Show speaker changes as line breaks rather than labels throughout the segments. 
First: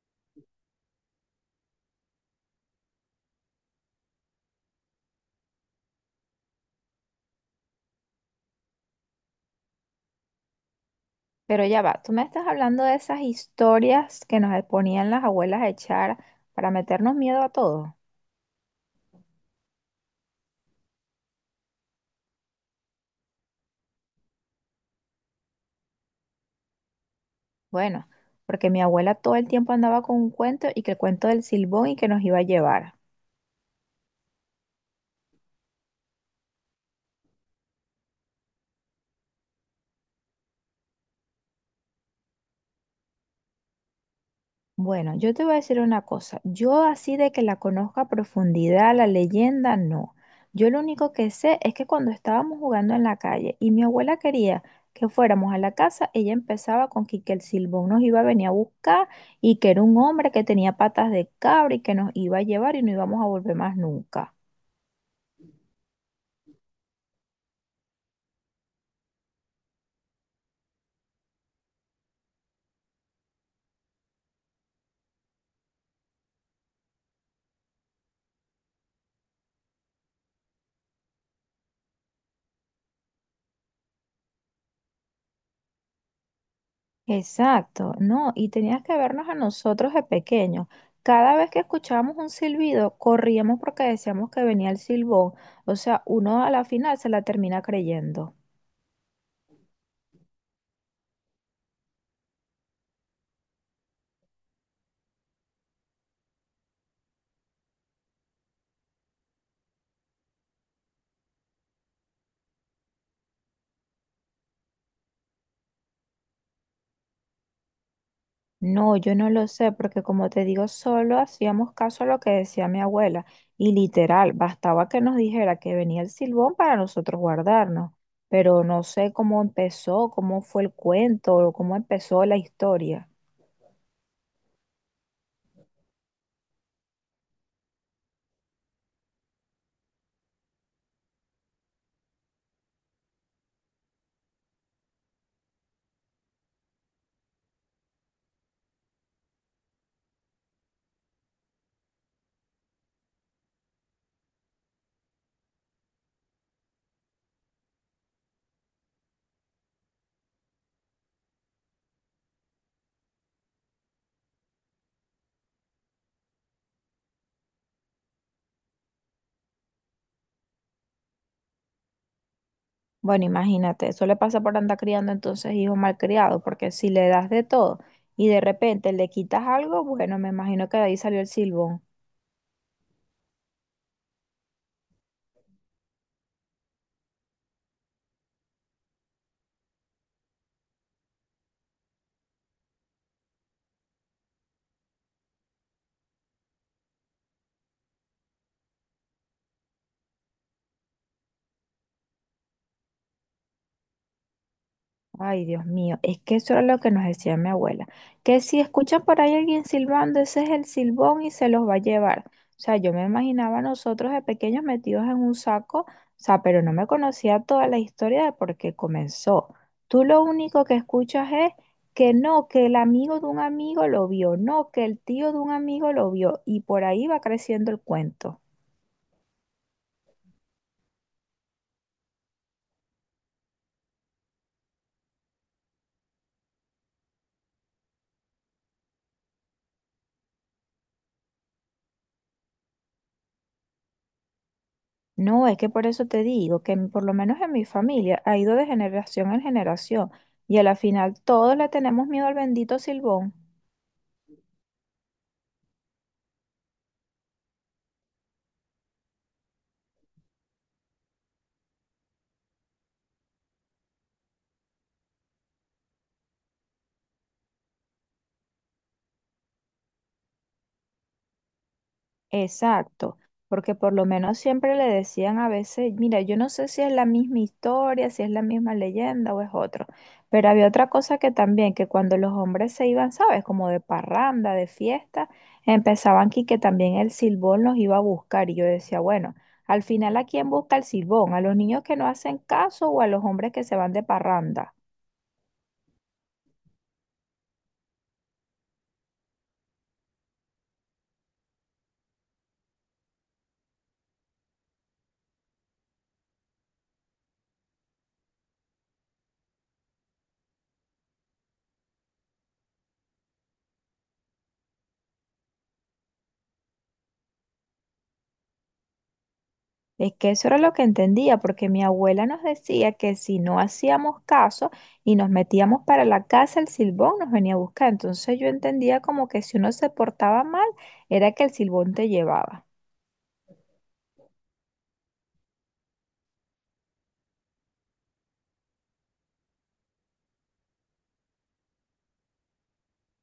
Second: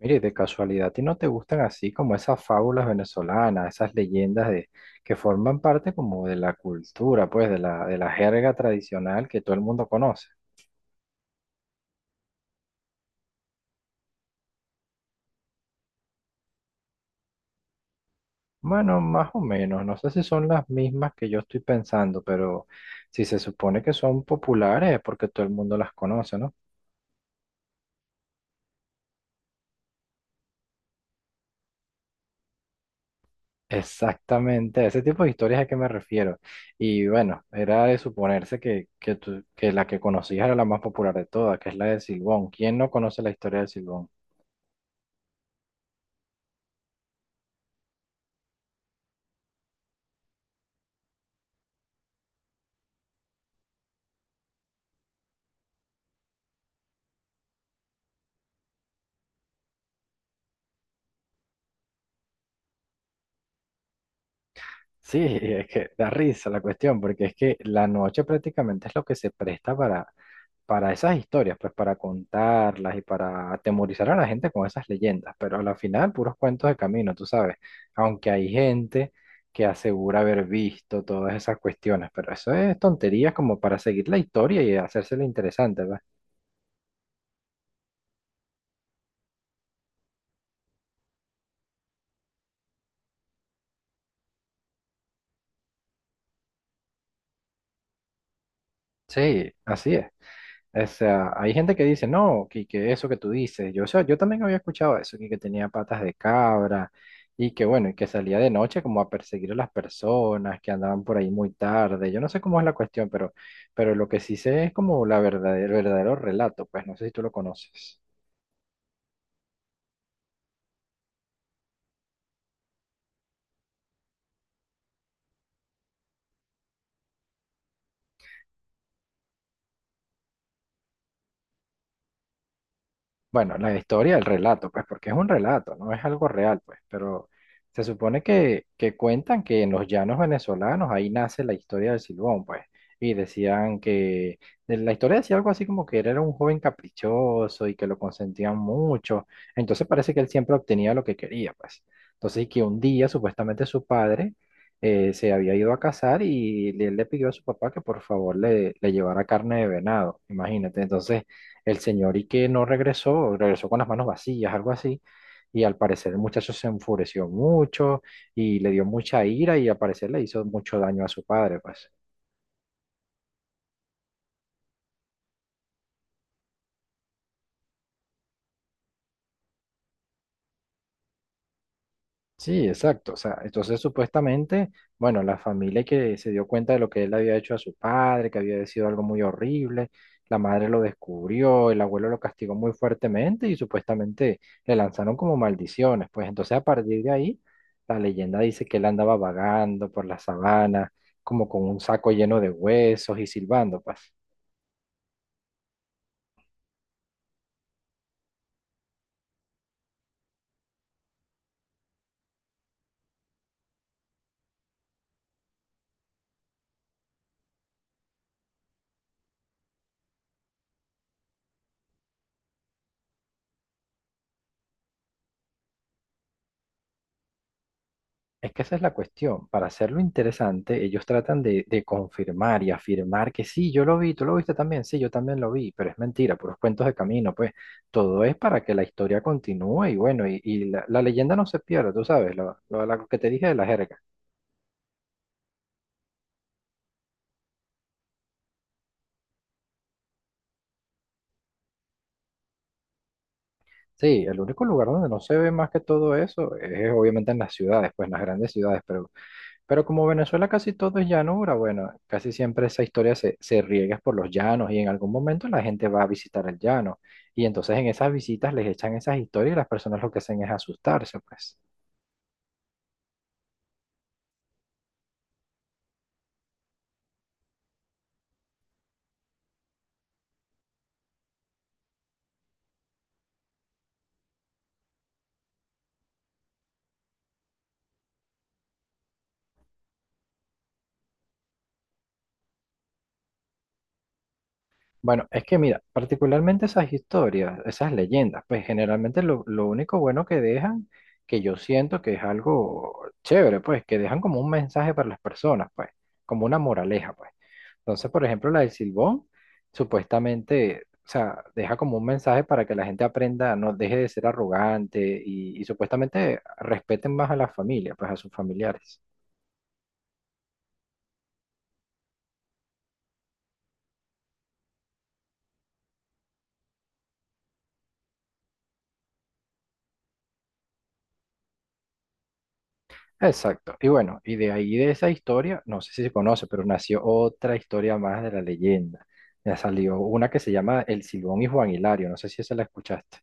Mire, de casualidad, ¿y no te gustan así como esas fábulas venezolanas, esas leyendas de que forman parte como de la cultura, pues de la jerga tradicional que todo el mundo conoce?
Pero ya va, tú me estás hablando de esas historias que nos ponían las abuelas a echar para meternos miedo a todos.
Bueno, más o menos, no sé si son las mismas que yo estoy pensando, pero si se supone que son populares es porque todo el mundo las conoce, ¿no?
Bueno, porque mi abuela todo el tiempo andaba con un cuento y que el cuento del silbón y que nos iba a llevar.
Exactamente, a ese tipo de historias a que me refiero. Y bueno, era de suponerse que la que conocías era la más popular de todas, que es la del Silbón. ¿Quién no conoce la historia del Silbón?
Bueno, yo te voy a decir una cosa. Yo así de que la conozca a profundidad, la leyenda, no. Yo lo único que sé es que cuando estábamos jugando en la calle y mi abuela quería que fuéramos a la casa, ella empezaba con que el silbón nos iba a venir a buscar y que era un hombre que tenía patas de cabra y que nos iba a llevar y no íbamos a volver más nunca.
Sí, es que da risa la cuestión, porque es que la noche prácticamente es lo que se presta para esas historias, pues para contarlas y para atemorizar a la gente con esas leyendas, pero a la final puros cuentos de camino, tú sabes, aunque hay gente que asegura haber visto todas esas cuestiones, pero eso es tonterías como para seguir la historia y hacérsela interesante, ¿verdad?
Exacto, no, y tenías que vernos a nosotros de pequeños. Cada vez que escuchábamos un silbido, corríamos porque decíamos que venía el silbón. O sea, uno a la final se la termina creyendo.
Sí, así es. O sea, hay gente que dice, no, que eso que tú dices, yo, o sea, yo también había escuchado eso, que tenía patas de cabra y que bueno, y que salía de noche como a perseguir a las personas que andaban por ahí muy tarde. Yo no sé cómo es la cuestión, pero lo que sí sé es como la verdad, el verdadero relato, pues no sé si tú lo conoces.
No, yo no lo sé, porque como te digo, solo hacíamos caso a lo que decía mi abuela. Y literal, bastaba que nos dijera que venía el silbón para nosotros guardarnos. Pero no sé cómo empezó, cómo fue el cuento, o cómo empezó la historia.
Bueno, la historia, el relato, pues, porque es un relato, no es algo real, pues, pero se supone que cuentan que en los llanos venezolanos ahí nace la historia del Silbón, pues, y decían que de la historia decía algo así como que él era un joven caprichoso y que lo consentían mucho. Entonces parece que él siempre obtenía lo que quería, pues. Y que un día supuestamente su padre se había ido a cazar y él le pidió a su papá que por favor le llevara carne de venado, imagínate. Entonces el señor y que no regresó, regresó con las manos vacías, algo así. Y al parecer el muchacho se enfureció mucho y le dio mucha ira y al parecer le hizo mucho daño a su padre, pues.
Bueno, imagínate, eso le pasa por andar criando entonces hijos malcriados, porque si le das de todo y de repente le quitas algo, bueno, me imagino que de ahí salió el silbón.
Sí, exacto. O sea, entonces supuestamente, bueno, la familia que se dio cuenta de lo que él había hecho a su padre, que había sido algo muy horrible, la madre lo descubrió, el abuelo lo castigó muy fuertemente y supuestamente le lanzaron como maldiciones. Pues entonces a partir de ahí, la leyenda dice que él andaba vagando por la sabana, como con un saco lleno de huesos y silbando, pues.
Ay, Dios mío, es que eso era lo que nos decía mi abuela, que si escuchan por ahí alguien silbando, ese es el silbón y se los va a llevar. O sea, yo me imaginaba a nosotros de pequeños metidos en un saco, o sea, pero no me conocía toda la historia de por qué comenzó. Tú lo único que escuchas es que no, que el amigo de un amigo lo vio, no, que el tío de un amigo lo vio, y por ahí va creciendo el cuento.
Es que esa es la cuestión. Para hacerlo interesante, ellos tratan de confirmar y afirmar que sí, yo lo vi, tú lo viste también, sí, yo también lo vi, pero es mentira, puros cuentos de camino, pues todo es para que la historia continúe y bueno, y la leyenda no se pierda, tú sabes, lo que te dije de la jerga.
No, es que por eso te digo que por lo menos en mi familia ha ido de generación en generación y a la final todos le tenemos miedo al bendito Silbón.
Sí, el único lugar donde no se ve más que todo eso es obviamente en las ciudades, pues en las grandes ciudades, pero como Venezuela casi todo es llanura, bueno, casi siempre esa historia se riega por los llanos y en algún momento la gente va a visitar el llano. Y entonces en esas visitas les echan esas historias y las personas lo que hacen es asustarse, pues.
Exacto, porque por lo menos siempre le decían a veces, mira, yo no sé si es la misma historia, si es la misma leyenda o es otro, pero había otra cosa que también, que cuando los hombres se iban, ¿sabes? Como de parranda, de fiesta, empezaban aquí que también el silbón los iba a buscar y yo decía, bueno, al final, ¿a quién busca el silbón? ¿A los niños que no hacen caso o a los hombres que se van de parranda?
Bueno, es que mira, particularmente esas historias, esas leyendas, pues generalmente lo único bueno que dejan, que yo siento que es algo chévere, pues que dejan como un mensaje para las personas, pues, como una moraleja, pues. Entonces, por ejemplo, la del Silbón, supuestamente, o sea, deja como un mensaje para que la gente aprenda, no deje de ser arrogante y supuestamente respeten más a la familia, pues a sus familiares.
Es que eso era lo que entendía, porque mi abuela nos decía que si no hacíamos caso y nos metíamos para la casa, el silbón nos venía a buscar. Entonces yo entendía como que si uno se portaba mal, era que el silbón te llevaba.
Exacto. Y bueno, y de ahí de esa historia, no sé si se conoce, pero nació otra historia más de la leyenda. Ya salió una que se llama El Silbón y Juan Hilario, no sé si esa la escuchaste.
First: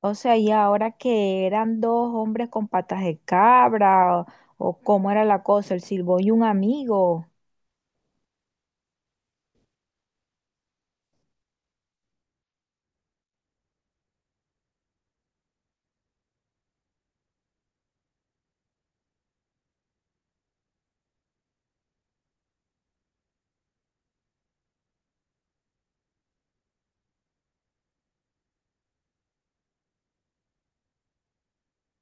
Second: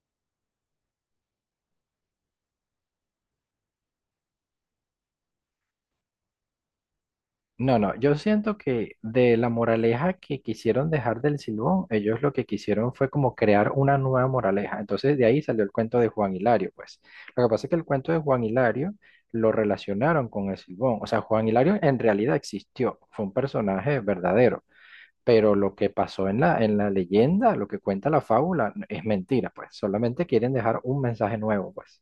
O sea, ¿y ahora que eran dos hombres con patas de cabra, o cómo era la cosa, el silbón y un amigo?
No, no, yo siento que de la moraleja que quisieron dejar del Silbón, ellos lo que quisieron fue como crear una nueva moraleja. Entonces de ahí salió el cuento de Juan Hilario, pues. Lo que pasa es que el cuento de Juan Hilario lo relacionaron con el Silbón. O sea, Juan Hilario en realidad existió, fue un personaje verdadero. Pero lo que pasó en en la leyenda, lo que cuenta la fábula, es mentira, pues. Solamente quieren dejar un mensaje nuevo, pues.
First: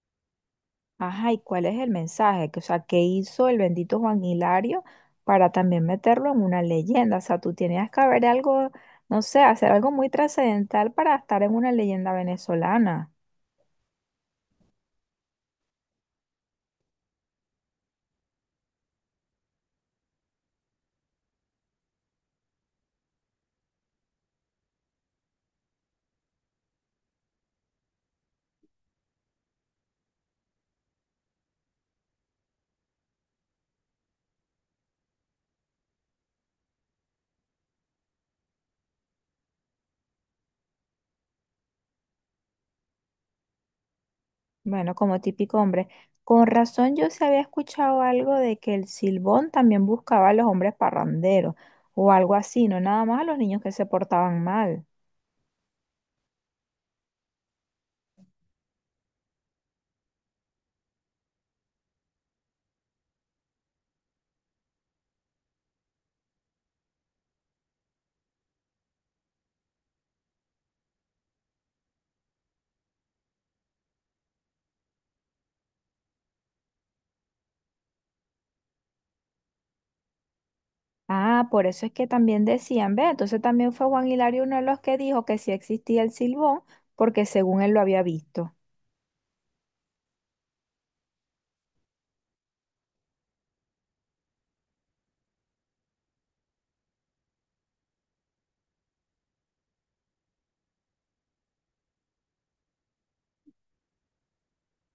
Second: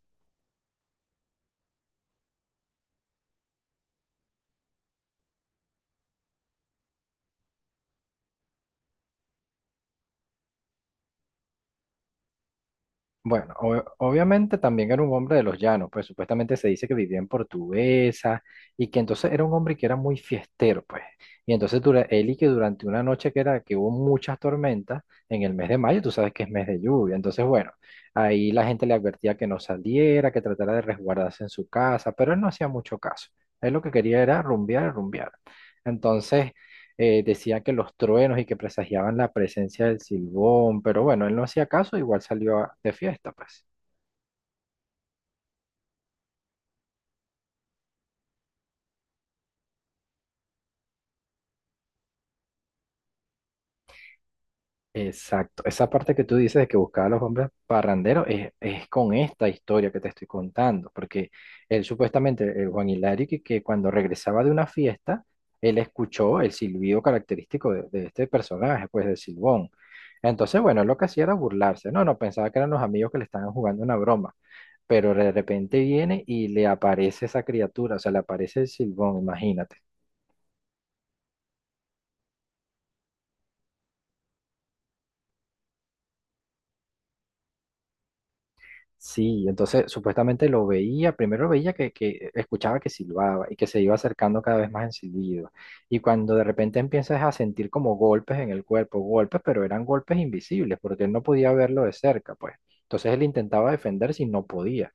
Ajá, ¿y cuál es el mensaje? Que, o sea, ¿qué hizo el bendito Juan Hilario para también meterlo en una leyenda? O sea, tú tenías que haber algo, no sé, hacer algo muy trascendental para estar en una leyenda venezolana.
Bueno, obviamente también era un hombre de los llanos, pues supuestamente se dice que vivía en Portuguesa y que entonces era un hombre que era muy fiestero, pues. Y entonces él y que durante una noche que era que hubo muchas tormentas en el mes de mayo, tú sabes que es mes de lluvia, entonces bueno, ahí la gente le advertía que no saliera, que tratara de resguardarse en su casa, pero él no hacía mucho caso. Él lo que quería era rumbear, rumbear. Entonces, decía que los truenos y que presagiaban la presencia del Silbón, pero bueno, él no hacía caso, igual salió de fiesta, pues.
Bueno, como típico hombre. Con razón yo se había escuchado algo de que el Silbón también buscaba a los hombres parranderos o algo así, no nada más a los niños que se portaban mal.
Exacto, esa parte que tú dices de que buscaba a los hombres parranderos es con esta historia que te estoy contando, porque él supuestamente, el Juan Hilario, que cuando regresaba de una fiesta, él escuchó el silbido característico de este personaje, pues del Silbón. Entonces, bueno, él lo que hacía era burlarse, no, no, pensaba que eran los amigos que le estaban jugando una broma, pero de repente viene y le aparece esa criatura, o sea, le aparece el silbón, imagínate.
Ah, por eso es que también decían, ve, entonces también fue Juan Hilario uno de los que dijo que sí existía el silbón, porque según él lo había visto.
Sí, entonces supuestamente lo veía, primero lo veía que escuchaba que silbaba y que se iba acercando cada vez más en silbido. Y cuando de repente empiezas a sentir como golpes en el cuerpo, golpes, pero eran golpes invisibles porque él no podía verlo de cerca, pues. Entonces él intentaba defenderse y no podía.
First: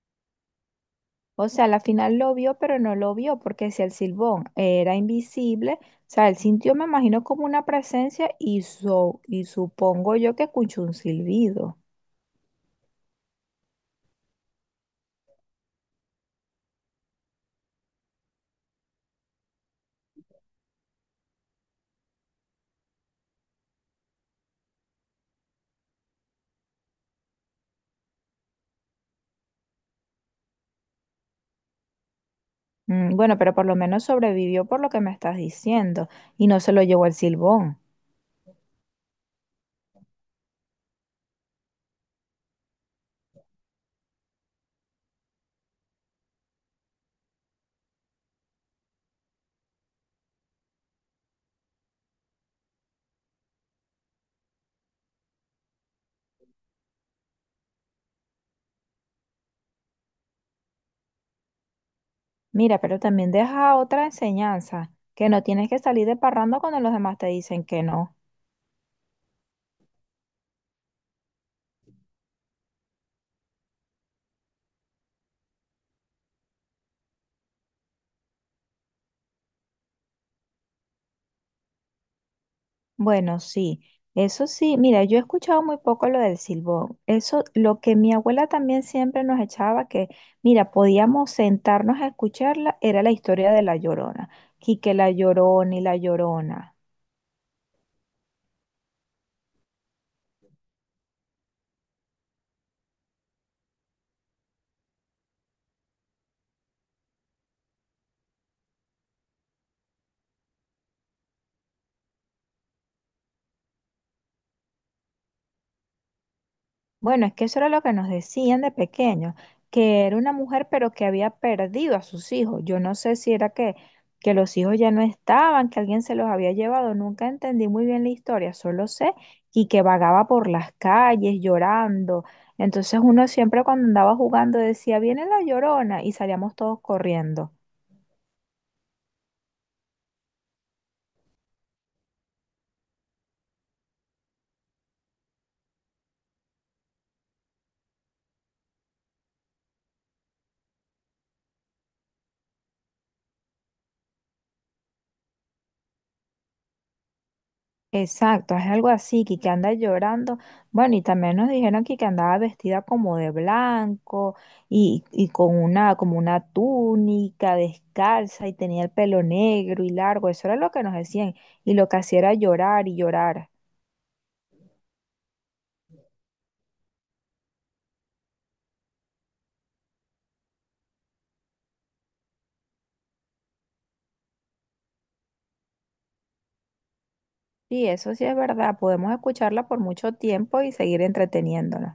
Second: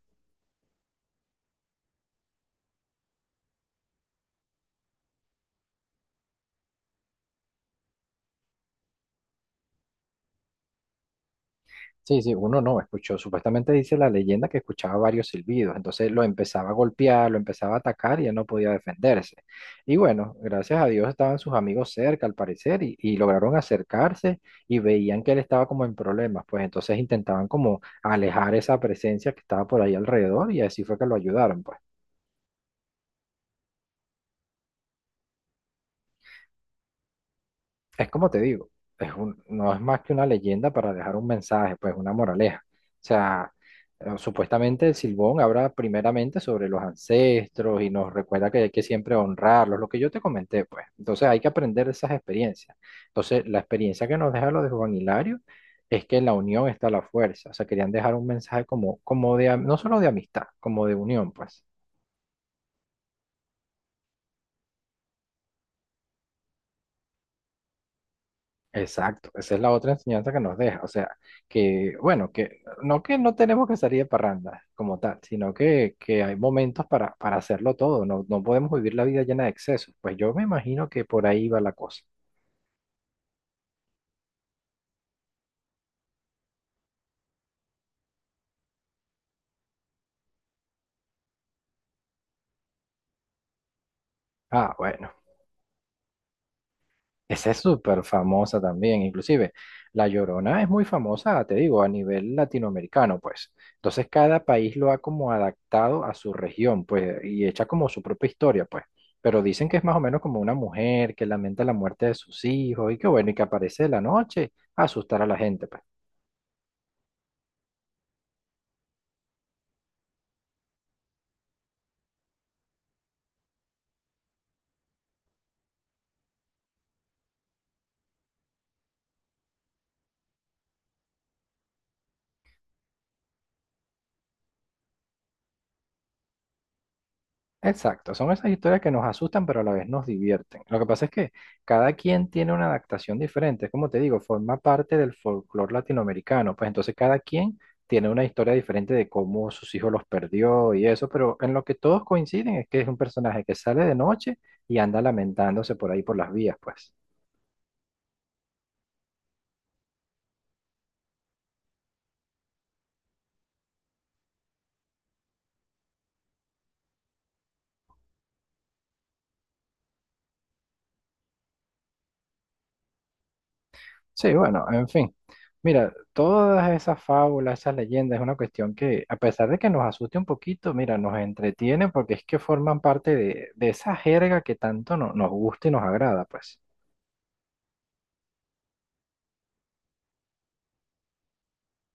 O sea, al final lo vio, pero no lo vio, porque si el silbón era invisible, o sea, él sintió, me imagino, como una presencia y, y supongo yo que escuchó un silbido.
Sí, sí, uno no escuchó. Supuestamente dice la leyenda que escuchaba varios silbidos. Entonces lo empezaba a golpear, lo empezaba a atacar y él no podía defenderse. Y bueno, gracias a Dios estaban sus amigos cerca, al parecer, y lograron acercarse y veían que él estaba como en problemas. Pues entonces intentaban como alejar esa presencia que estaba por ahí alrededor y así fue que lo ayudaron, pues.
Mm, bueno, pero por lo menos sobrevivió por lo que me estás diciendo y no se lo llevó el silbón.
Es como te digo, no es más que una leyenda para dejar un mensaje, pues una moraleja. O sea, supuestamente el Silbón habla primeramente sobre los ancestros y nos recuerda que hay que siempre honrarlos, lo que yo te comenté, pues. Entonces hay que aprender de esas experiencias. Entonces, la experiencia que nos deja lo de Juan Hilario es que en la unión está la fuerza. O sea, querían dejar un mensaje como, no solo de amistad, como de unión, pues.
Mira, pero también deja otra enseñanza, que no tienes que salir de parranda cuando los demás te dicen que no.
Exacto, esa es la otra enseñanza que nos deja. O sea, que, bueno, que no tenemos que salir de parranda como tal, sino que hay momentos para hacerlo todo. No, no podemos vivir la vida llena de excesos. Pues yo me imagino que por ahí va la cosa.
Bueno, sí, eso sí, mira, yo he escuchado muy poco lo del silbón. Eso, lo que mi abuela también siempre nos echaba, que, mira, podíamos sentarnos a escucharla, era la historia de la Llorona,
Ah,
Quique la
bueno.
Llorona y la Llorona.
Esa es súper famosa también, inclusive. La Llorona es muy famosa, te digo, a nivel latinoamericano, pues. Entonces cada país lo ha como adaptado a su región, pues, y echa como su propia historia, pues. Pero dicen que es más o menos como una mujer que lamenta la muerte de sus hijos y que bueno, y que aparece de la noche a asustar a la gente, pues.
Bueno, es que eso era lo que nos decían de pequeños, que era una mujer pero que había perdido a sus hijos. Yo no sé si era que los hijos ya no estaban, que alguien se los había llevado, nunca entendí muy bien la historia, solo sé y que vagaba por las calles llorando. Entonces uno siempre cuando andaba jugando decía, viene la llorona y salíamos todos corriendo.
Exacto, son esas historias que nos asustan pero a la vez nos divierten. Lo que pasa es que cada quien tiene una adaptación diferente, es como te digo, forma parte del folclore latinoamericano, pues entonces cada quien tiene una historia diferente de cómo sus hijos los perdió y eso, pero en lo que todos coinciden es que es un personaje que sale de noche y anda lamentándose por ahí por las vías, pues.
Exacto, es algo así, que anda llorando. Bueno, y también nos dijeron que andaba vestida como de blanco y con una, como una túnica descalza y tenía el pelo negro y largo. Eso era lo que nos decían. Y lo que hacía era llorar y llorar.
Sí, bueno, en fin. Mira, todas esas fábulas, esas leyendas, es una cuestión que, a pesar de que nos asuste un poquito, mira, nos entretiene porque es que forman parte de esa jerga que tanto nos gusta y nos agrada, pues.
Sí, eso sí es verdad. Podemos escucharla por mucho tiempo y seguir entreteniéndonos.